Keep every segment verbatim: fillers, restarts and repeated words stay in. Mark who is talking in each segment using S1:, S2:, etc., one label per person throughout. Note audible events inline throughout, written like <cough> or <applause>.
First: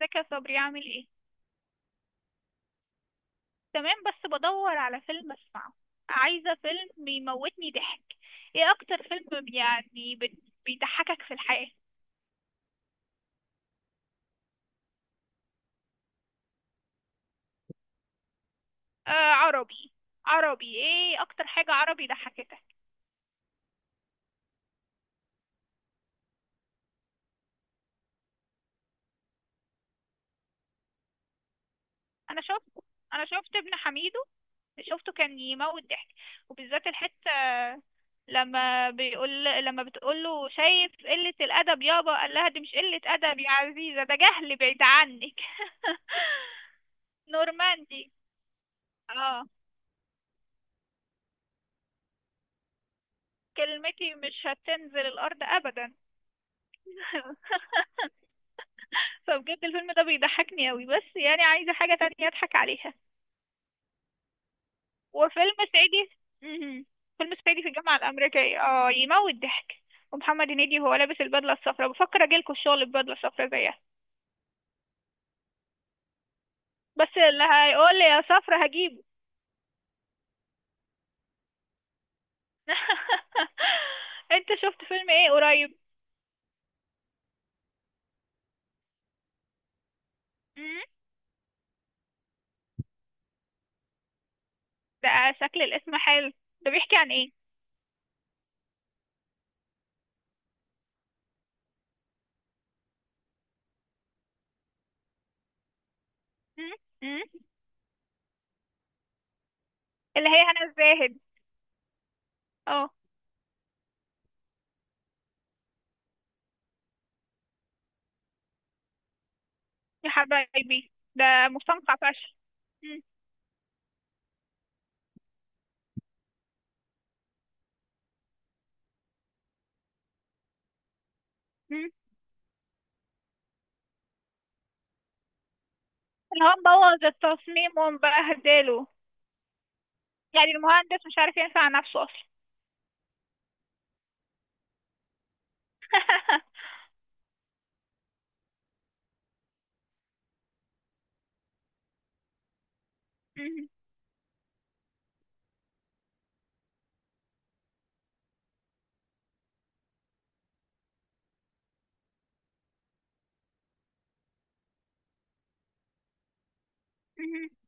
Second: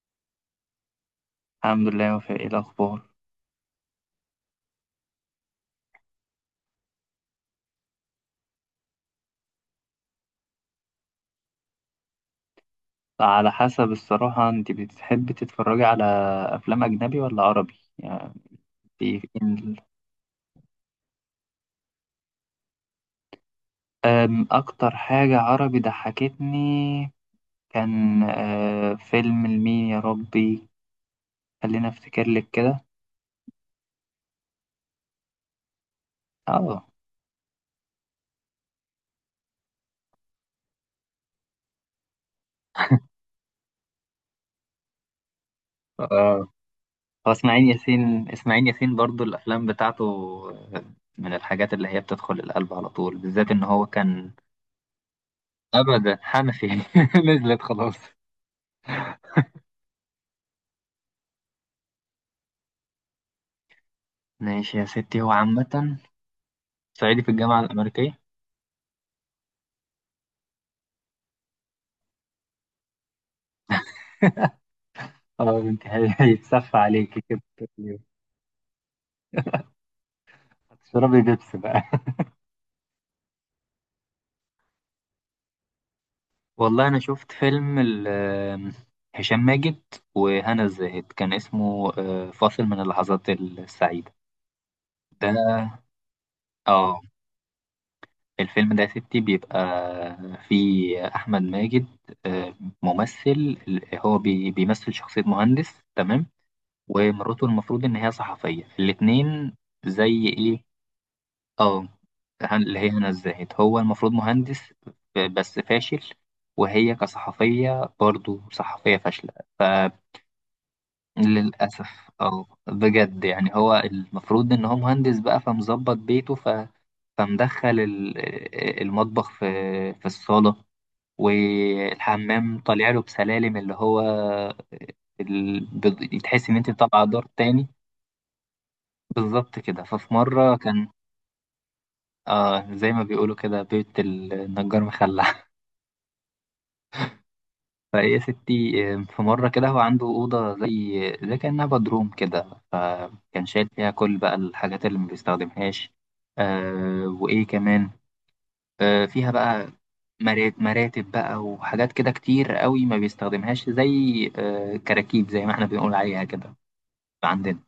S1: ازيك يا صبري؟ عامل ايه؟
S2: الحمد لله وفاء، ايه الاخبار؟
S1: تمام، بس بدور على فيلم اسمعه. عايزه فيلم يموتني ضحك. ايه اكتر فيلم يعني بت- بيضحكك في الحياه؟
S2: على حسب، الصراحه انت بتحبي تتفرجي على افلام اجنبي ولا عربي يعني؟
S1: آه،
S2: في إن-
S1: عربي. عربي، ايه اكتر حاجه عربي ضحكتك؟
S2: أم، اكتر حاجه عربي ضحكتني كان آه، فيلم لمين يا ربي؟ خلينا افتكر
S1: انا
S2: لك
S1: شفت
S2: كده.
S1: انا شفت ابن حميدو. شفته كان يموت ضحك.
S2: اه.
S1: وبالذات الحته لما بيقول لما بتقول له: شايف قله الادب يابا؟ قال لها: دي مش قله ادب يا عزيزه، ده جهل بعيد عنك. <laughs>
S2: آه، هو اسماعيل
S1: نورماندي.
S2: ياسين. اسماعيل ياسين برضو
S1: اه.
S2: الافلام بتاعته آه، من الحاجات اللي هي بتدخل القلب على طول، بالذات ان هو
S1: كلمتي
S2: كان.
S1: مش هتنزل الأرض أبدا.
S2: ابدا حنفي <laughs> نزلت خلاص.
S1: <laughs> فبجد الفيلم ده بيضحكني أوي، بس يعني عايزة حاجة تانية أضحك عليها.
S2: ماشي يا ستي، هو
S1: وفيلم
S2: عامة
S1: صعيدي مهم.
S2: صعيدي في
S1: فيلم
S2: الجامعة
S1: صعيدي في الجامعة
S2: الأمريكية.
S1: الأمريكية، اه، يموت ضحك. ومحمد هنيدي وهو لابس البدلة الصفراء، بفكر أجيلكوا الشغل ببدلة صفراء زيها.
S2: اه انت هي- هيتصفى <laughs>
S1: بس
S2: عليك كده
S1: اللي
S2: اليوم.
S1: هيقول لي يا صفرا هجيبه.
S2: هتشربي بيبس بقى <laughs>
S1: <laughs> انت شفت فيلم ايه قريب؟
S2: والله أنا شفت فيلم ال- آم، هشام ماجد وهنا
S1: مم؟
S2: الزاهد، كان اسمه آه، فاصل من اللحظات السعيدة.
S1: ده؟
S2: ده
S1: شكل الاسم حلو. ده بيحكي
S2: اه
S1: عن ايه؟
S2: الفيلم ده يا ستي بيبقى فيه أحمد ماجد، آه، ممثل. هو بي- بيمثل شخصية مهندس، تمام،
S1: مم؟ مم؟
S2: ومراته المفروض إن هي صحفية، الاتنين زي
S1: اللي هي
S2: إيه.
S1: هنا الزاهد.
S2: اه، هن- اللي هي
S1: اه.
S2: هنا الزاهد، هو المفروض مهندس بس فاشل، وهي كصحفية برضو صحفية فاشلة.
S1: يا حبايبي ده. مستنقع
S2: فللأسف
S1: فشل.
S2: اه
S1: مم.
S2: بجد، يعني هو المفروض إن هو مهندس بقى، فمظبط بيته ف... فمدخل ال- المطبخ في في الصالة،
S1: مم.
S2: والحمام طالع له بسلالم اللي هو ال... بت-
S1: اللي
S2: تحس
S1: هو
S2: إن أنت طالعة
S1: مبوظ
S2: دور تاني.
S1: التصميم ومبهدله.
S2: بالظبط كده. ففي
S1: يعني
S2: مرة كان
S1: المهندس مش عارف ينفع نفسه اصلا.
S2: آه، زي ما بيقولوا كده بيت النجار مخلع.
S1: <laughs>
S2: فهي ستي آه، في مرة كده هو عنده أوضة زي زي كأنها بدروم كده، فكان شايل
S1: مم.
S2: فيها كل بقى الحاجات اللي ما بيستخدمهاش. آه وإيه كمان، آه فيها بقى مرات- مراتب بقى وحاجات كده كتير قوي ما بيستخدمهاش، زي آه كراكيب زي ما احنا بنقول عليها كده
S1: مم.
S2: عندنا.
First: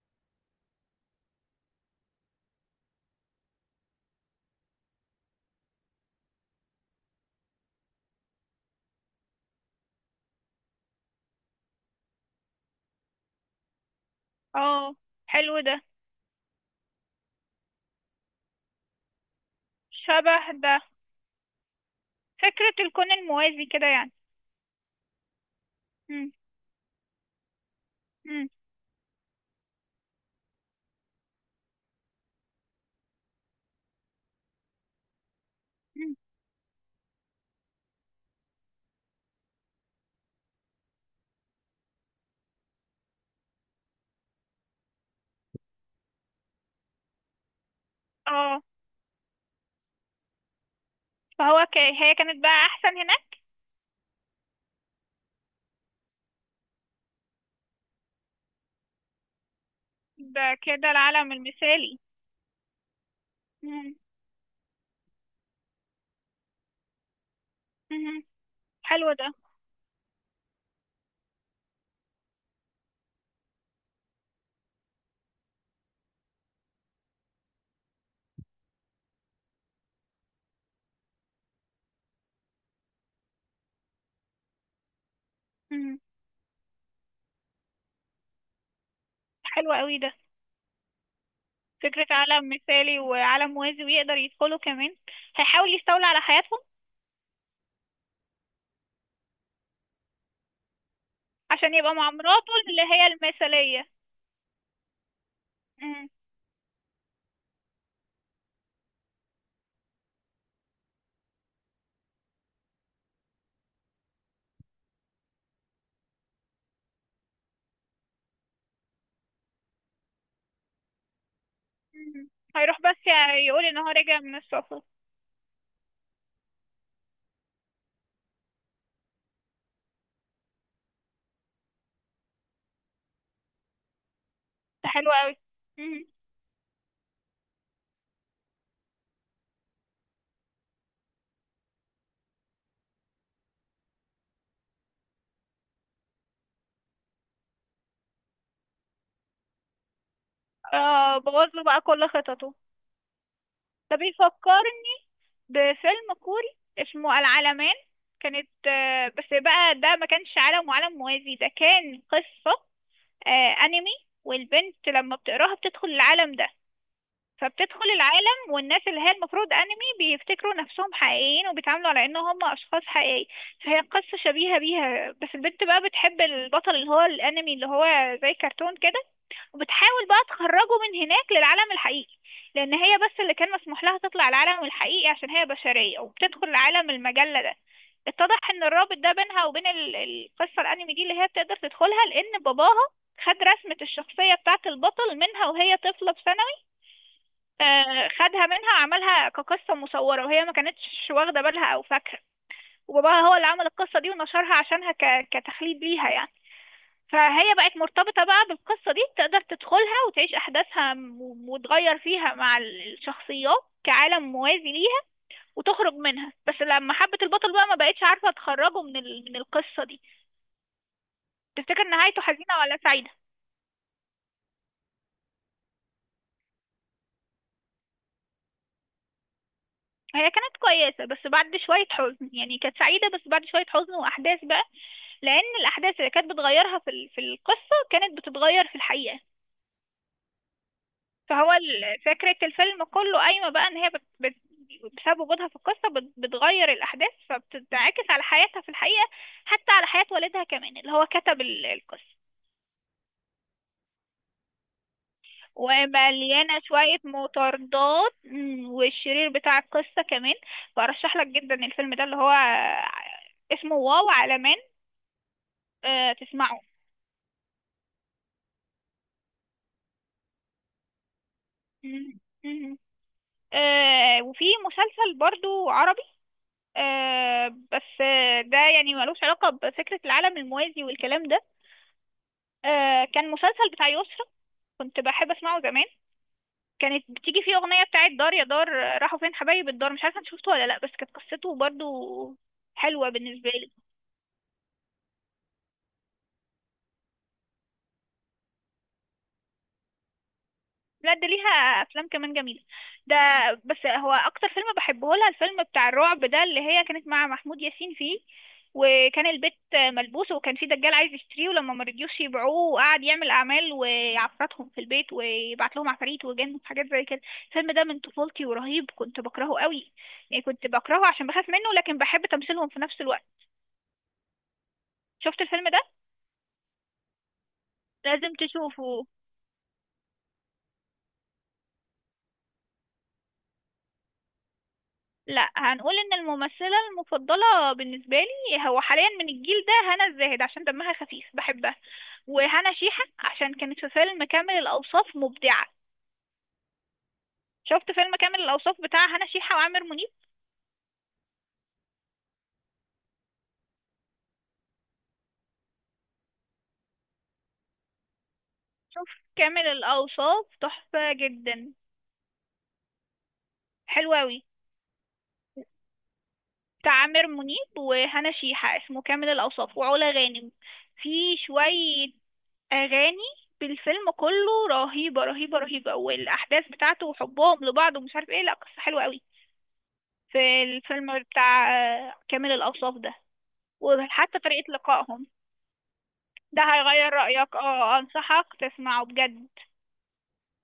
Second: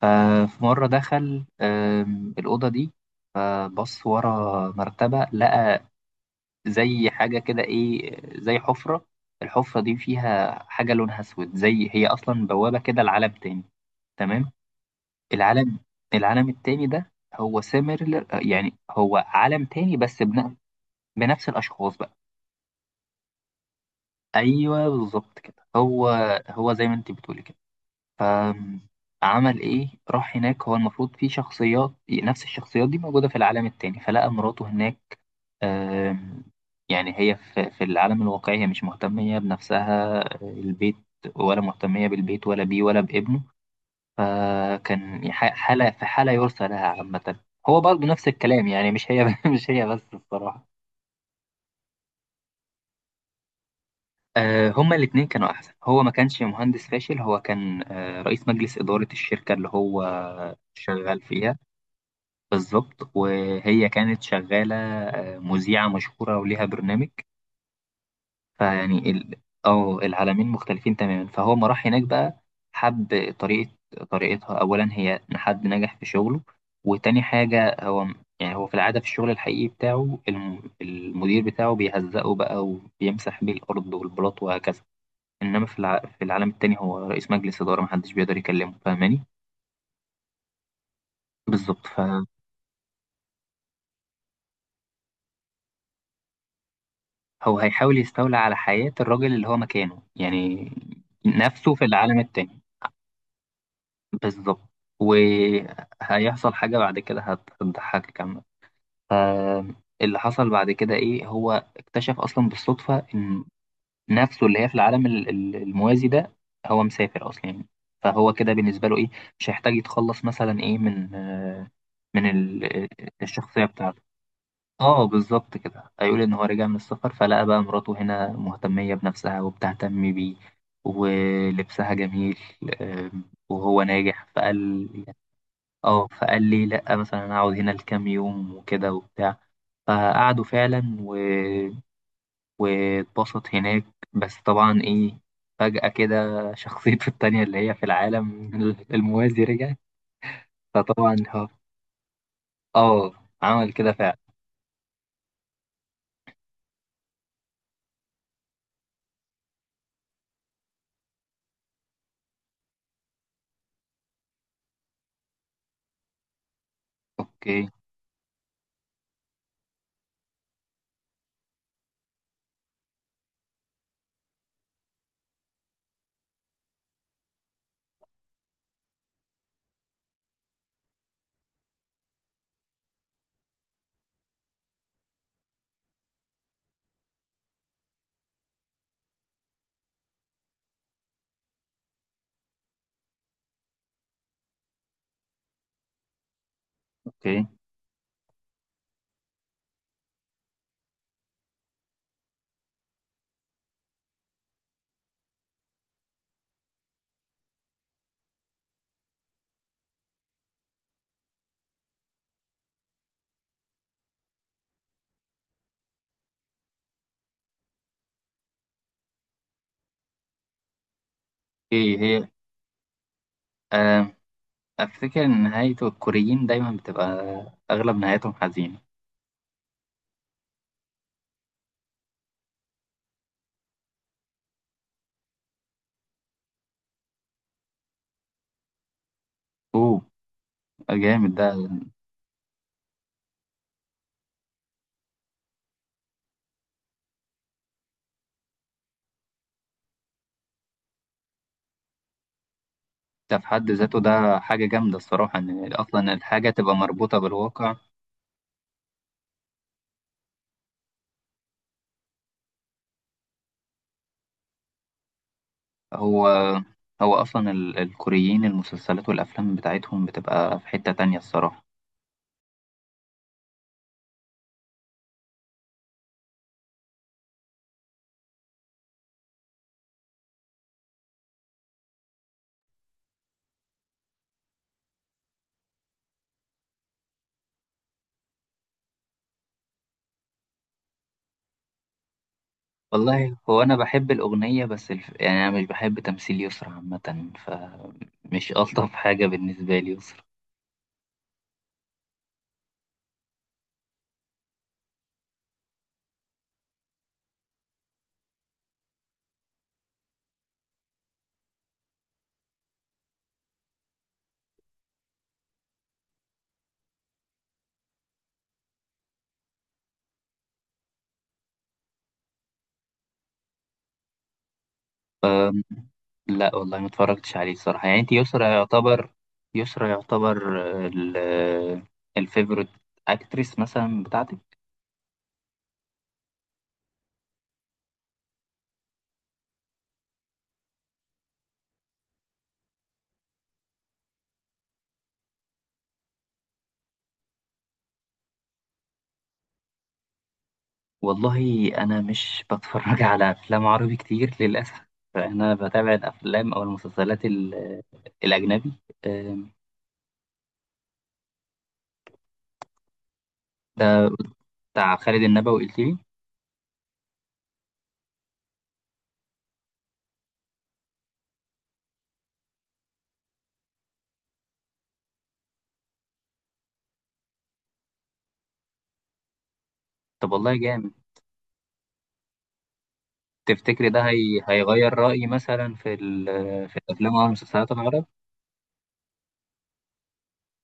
S2: ففي مرة دخل آه الأوضة دي، فبص ورا مرتبة لقى زي حاجة كده إيه، زي حفرة. الحفرة دي فيها حاجة لونها أسود، زي هي أصلا بوابة كده لعالم تاني، تمام.
S1: اه، حلو ده.
S2: العالم العالم التاني ده هو سيميلر، يعني هو عالم تاني بس
S1: شبه
S2: بن-
S1: ده.
S2: بنفس الأشخاص بقى.
S1: فكرة الكون الموازي كده يعني.
S2: أيوه بالظبط كده هو،
S1: مم.
S2: هو زي ما أنت بتقولي كده.
S1: مم.
S2: فعمل إيه؟ راح هناك. هو المفروض في شخصيات، نفس الشخصيات دي موجودة في العالم التاني، فلقى مراته هناك.
S1: مم.
S2: آم، يعني هي في في العالم الواقعي هي مش مهتمية بنفسها آه، البيت، ولا مهتمية بالبيت ولا بيه ولا بابنه. فكان ح- حالة في حالة يرثى لها عامة. هو برضه نفس
S1: اه،
S2: الكلام، يعني مش هي <laughs> مش هي بس الصراحة.
S1: فهو ك... هي كانت بقى احسن هناك.
S2: آه، هما الاتنين كانوا أحسن. هو ما كانش مهندس فاشل، هو كان آه، رئيس مجلس إدارة الشركة اللي هو
S1: ده كده
S2: شغال
S1: العالم
S2: فيها.
S1: المثالي.
S2: بالظبط. وهي
S1: مم.
S2: كانت شغالة آه، مذيعة مشهورة وليها برنامج.
S1: مم.
S2: فيعني
S1: حلو ده.
S2: ال... اه العالمين مختلفين تماما. فهو ما راح هناك بقى، حب طريقة طريقتها، أولا هي إن حد نجح في شغله، وتاني حاجة هو، يعني هو في العادة في الشغل الحقيقي بتاعه الم... المدير بتاعه بيهزقه بقى وبيمسح بيه الأرض والبلاط وهكذا. إنما في، الع...
S1: مم.
S2: في العالم التاني هو رئيس مجلس إدارة، محدش بيقدر يكلمه، فاهماني؟
S1: حلو قوي ده.
S2: بالظبط.
S1: فكرة
S2: فهو
S1: عالم مثالي وعالم موازي، ويقدر يدخله كمان. هيحاول يستولى على حياتهم.
S2: هيحاول يستولى على حياة الراجل اللي هو مكانه، يعني
S1: عشان
S2: نفسه في
S1: يبقى مع
S2: العالم
S1: مراته
S2: التاني.
S1: اللي هي المثالية.
S2: بالظبط.
S1: مم.
S2: وهيحصل حاجة بعد كده هت- هتضحكك كمان. فاللي حصل بعد كده إيه، هو اكتشف أصلا بالصدفة إن نفسه اللي هي في العالم ال- ال- الموازي ده هو مسافر أصلا يعني. فهو كده بالنسبة له إيه، مش هيحتاج يتخلص مثلا إيه من آه، من
S1: مم. هيروح
S2: ال-
S1: بس
S2: الشخصية
S1: يقول ان هو
S2: بتاعته.
S1: راجع من السفر.
S2: اه بالظبط كده، هيقول ان هو رجع من السفر، فلقى بقى مراته هنا مهتمية بنفسها وبتهتم بيه ولبسها جميل، آم، وهو ناجح. فقال
S1: ده حلو قوي. مم.
S2: اه، فقال لي لا مثلا انا هقعد هنا لكام يوم وكده وبتاع. فقعدوا فعلا و... واتبسط هناك. بس طبعا ايه، فجأة كده شخصيته <laughs> التانية اللي هي في العالم الموازي رجعت. فطبعا
S1: آه،
S2: اه،
S1: بوظ له بقى كل خططه.
S2: اه عمل كده
S1: ده
S2: فعلا.
S1: بيفكرني بفيلم كوري اسمه العالمين. كانت آه بس بقى ده ما كانش عالم وعالم موازي، ده كان قصة آه انمي. والبنت لما بتقراها بتدخل العالم ده.
S2: اوكي.
S1: فبتدخل العالم، والناس اللي هي المفروض انمي بيفتكروا نفسهم حقيقيين وبيتعاملوا على ان هم اشخاص حقيقيين. فهي قصة شبيهة بيها، بس البنت بقى بتحب البطل اللي هو الانمي، اللي هو زي كرتون كده. وبتحاول بقى تخرجه من هناك للعالم الحقيقي. لان هي بس اللي كان مسموح لها تطلع العالم الحقيقي عشان هي بشرية، وبتدخل عالم المجلة ده. اتضح ان الرابط ده بينها وبين ال- القصة الانمي دي اللي هي بتقدر تدخلها لان باباها خد رسمة الشخصية بتاعة البطل منها وهي طفلة بسنة.
S2: اوكي.
S1: آه، خدها منها وعملها كقصة مصورة، وهي ما كانتش واخدة بالها أو فاكرة. وباباها هو اللي عمل القصة دي ونشرها عشانها ك... كتخليد ليها يعني. فهي بقت مرتبطة بقى بالقصة دي، تقدر تدخلها وتعيش أحداثها م- وتغير فيها مع ال- الشخصيات كعالم موازي ليها. وتخرج منها، بس لما حبت البطل بقى ما بقتش عارفة تخرجه من ال... من القصة دي. تفتكر
S2: ايه
S1: نهايته
S2: هي؟
S1: حزينة ولا سعيدة؟
S2: آه، افتكر ان نهايته، الكوريين دايما بتبقى اغلب نهايتهم حزينة.
S1: هي كانت كويسة بس بعد شوية حزن، يعني كانت سعيدة بس بعد شوية حزن وأحداث بقى. لان الاحداث اللي كانت بتغيرها في ال- في القصه كانت بتتغير في الحقيقه.
S2: اوه جامد ده.
S1: فهو ال- فكره الفيلم كله قايمه بقى ان هي بت... بت... بسبب وجودها في القصه بت... بتغير الاحداث فبتنعكس على حياتها في الحقيقه. حتى على حياه والدها كمان اللي هو كتب ال- القصه.
S2: ده في حد ذاته ده حاجة جامدة الصراحة، ان اصلا الحاجة
S1: ومليانه
S2: تبقى
S1: شويه
S2: مربوطة بالواقع.
S1: مطاردات، مم، والشرير بتاع القصه كمان. فارشح لك جدا الفيلم ده اللي هو اسمه واو على من. آه،
S2: هو
S1: تسمعه.
S2: هو أصلا ال- الكوريين المسلسلات والأفلام بتاعتهم بتبقى في حتة تانية الصراحة.
S1: مم، مم. آه، وفي مسلسل برضو عربي. آه بس آه، ده يعني ملوش علاقة بفكرة العالم الموازي والكلام ده. آه كان مسلسل بتاع يسرا. كنت بحب اسمعه زمان. كانت بتيجي فيه أغنية بتاعت دار يا دار، آه، راحوا فين حبايب الدار؟ مش عارفة انت شفته ولا لأ، بس كانت قصته برضو حلوة
S2: والله
S1: بالنسبة
S2: هو
S1: لي.
S2: أنا بحب الأغنية بس الف... يعني أنا مش بحب تمثيل يسرا عامة، فمش ألطف حاجة بالنسبة لي يسرا.
S1: لا، ده ليها افلام كمان جميله. ده. بس هو اكتر فيلم بحبه لها الفيلم بتاع الرعب ده اللي هي كانت مع محمود ياسين فيه. وكان البيت ملبوس، وكان في دجال عايز يشتريه، ولما مرضيوش يبيعوه وقعد يعمل اعمال ويعفرتهم في البيت ويبعت لهم عفاريت وجن وحاجات زي كده. الفيلم ده من طفولتي ورهيب، كنت بكرهه قوي. يعني كنت بكرهه عشان بخاف منه، لكن بحب تمثيلهم في نفس الوقت. شفت الفيلم ده؟
S2: لا والله ما اتفرجتش عليه الصراحة. يعني أنت
S1: لازم
S2: يسرا
S1: تشوفه.
S2: يعتبر، يسرا يعتبر ال... الفيفوريت أكتريس مثلا بتاعتك؟
S1: لا، هنقول ان الممثله المفضله بالنسبه لي هو حاليا من الجيل ده هنا الزاهد عشان دمها خفيف بحبها. وهنا شيحه عشان كانت في فيلم كامل الاوصاف مبدعه. شفت فيلم كامل الاوصاف بتاع هنا شيحه وعامر منيب؟
S2: والله انا مش بتفرج على افلام عربي كتير للاسف. انا بتابع الافلام او المسلسلات ال- الاجنبي.
S1: شوف.
S2: أم،
S1: كامل الاوصاف تحفه جدا.
S2: ده
S1: حلو قوي.
S2: بتاع خالد النبوي قلت لي؟
S1: بتاع عامر منيب وهنا شيحه، اسمه كامل الاوصاف، وعلا غانم. في شويه اغاني بالفيلم كله رهيبه رهيبه رهيبه، والاحداث بتاعته وحبهم لبعض ومش عارف ايه، لا قصه حلوه قوي.
S2: طب والله
S1: في
S2: جامد.
S1: الفيلم بتاع آه، كامل الأوصاف ده.
S2: تفتكري ده
S1: وحتى
S2: هي...
S1: طريقة
S2: هيغير
S1: لقائهم.
S2: رايي مثلا في ال...
S1: ده
S2: في
S1: هيغير
S2: الافلام او
S1: رأيك،
S2: المسلسلات
S1: اه
S2: العرب؟
S1: أنصحك تسمعه بجد.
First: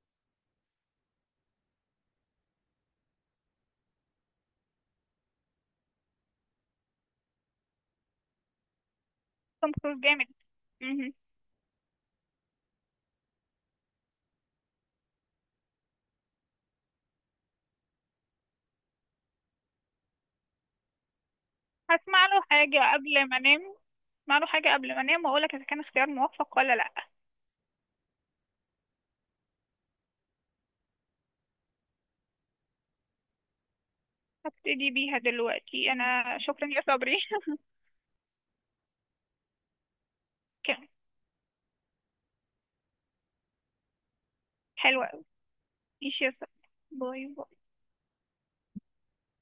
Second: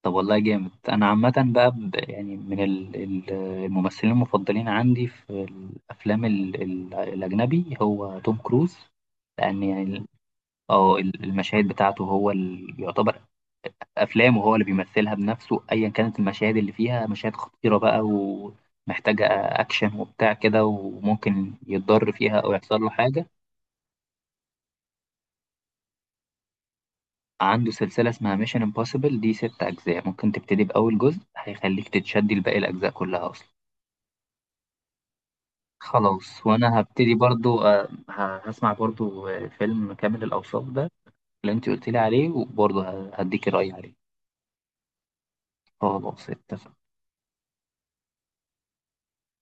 S2: طب والله جامد. انا عامه بقى ب... يعني من ال... ال- الممثلين المفضلين عندي في الافلام ال... ال... الاجنبي هو توم كروز، لان
S1: توم
S2: يعني
S1: كروز
S2: ال-
S1: جامد.
S2: اه
S1: مهم.
S2: المشاهد بتاعته هو ال... يعتبر افلام وهو اللي بيمثلها بنفسه، ايا كانت المشاهد اللي فيها مشاهد خطيره بقى ومحتاجه اكشن وبتاع كده، وممكن يتضر
S1: هسمع
S2: فيها
S1: له
S2: او
S1: حاجة
S2: يحصل له حاجه.
S1: قبل ما أنام هسمع له حاجة قبل ما أنام وأقولك إذا كان اختيار موفق ولا لأ.
S2: عنده سلسله اسمها ميشن امبوسيبل، دي ستة اجزاء، ممكن تبتدي باول جزء هيخليك تتشدي لباقي الاجزاء كلها اصلا.
S1: هبتدي بيها دلوقتي أنا،
S2: خلاص.
S1: شكرا
S2: وانا
S1: يا
S2: هبتدي
S1: صبري.
S2: برضو آه، ه- هسمع برضو آه، فيلم كامل
S1: <laughs>
S2: الاوصاف
S1: كان
S2: ده اللي انت قلت لي عليه، وبرضو ه- هديكي رايي عليه.
S1: حلوة أوي. ماشي
S2: خلاص
S1: يا صبري.
S2: اتفقنا.
S1: باي باي.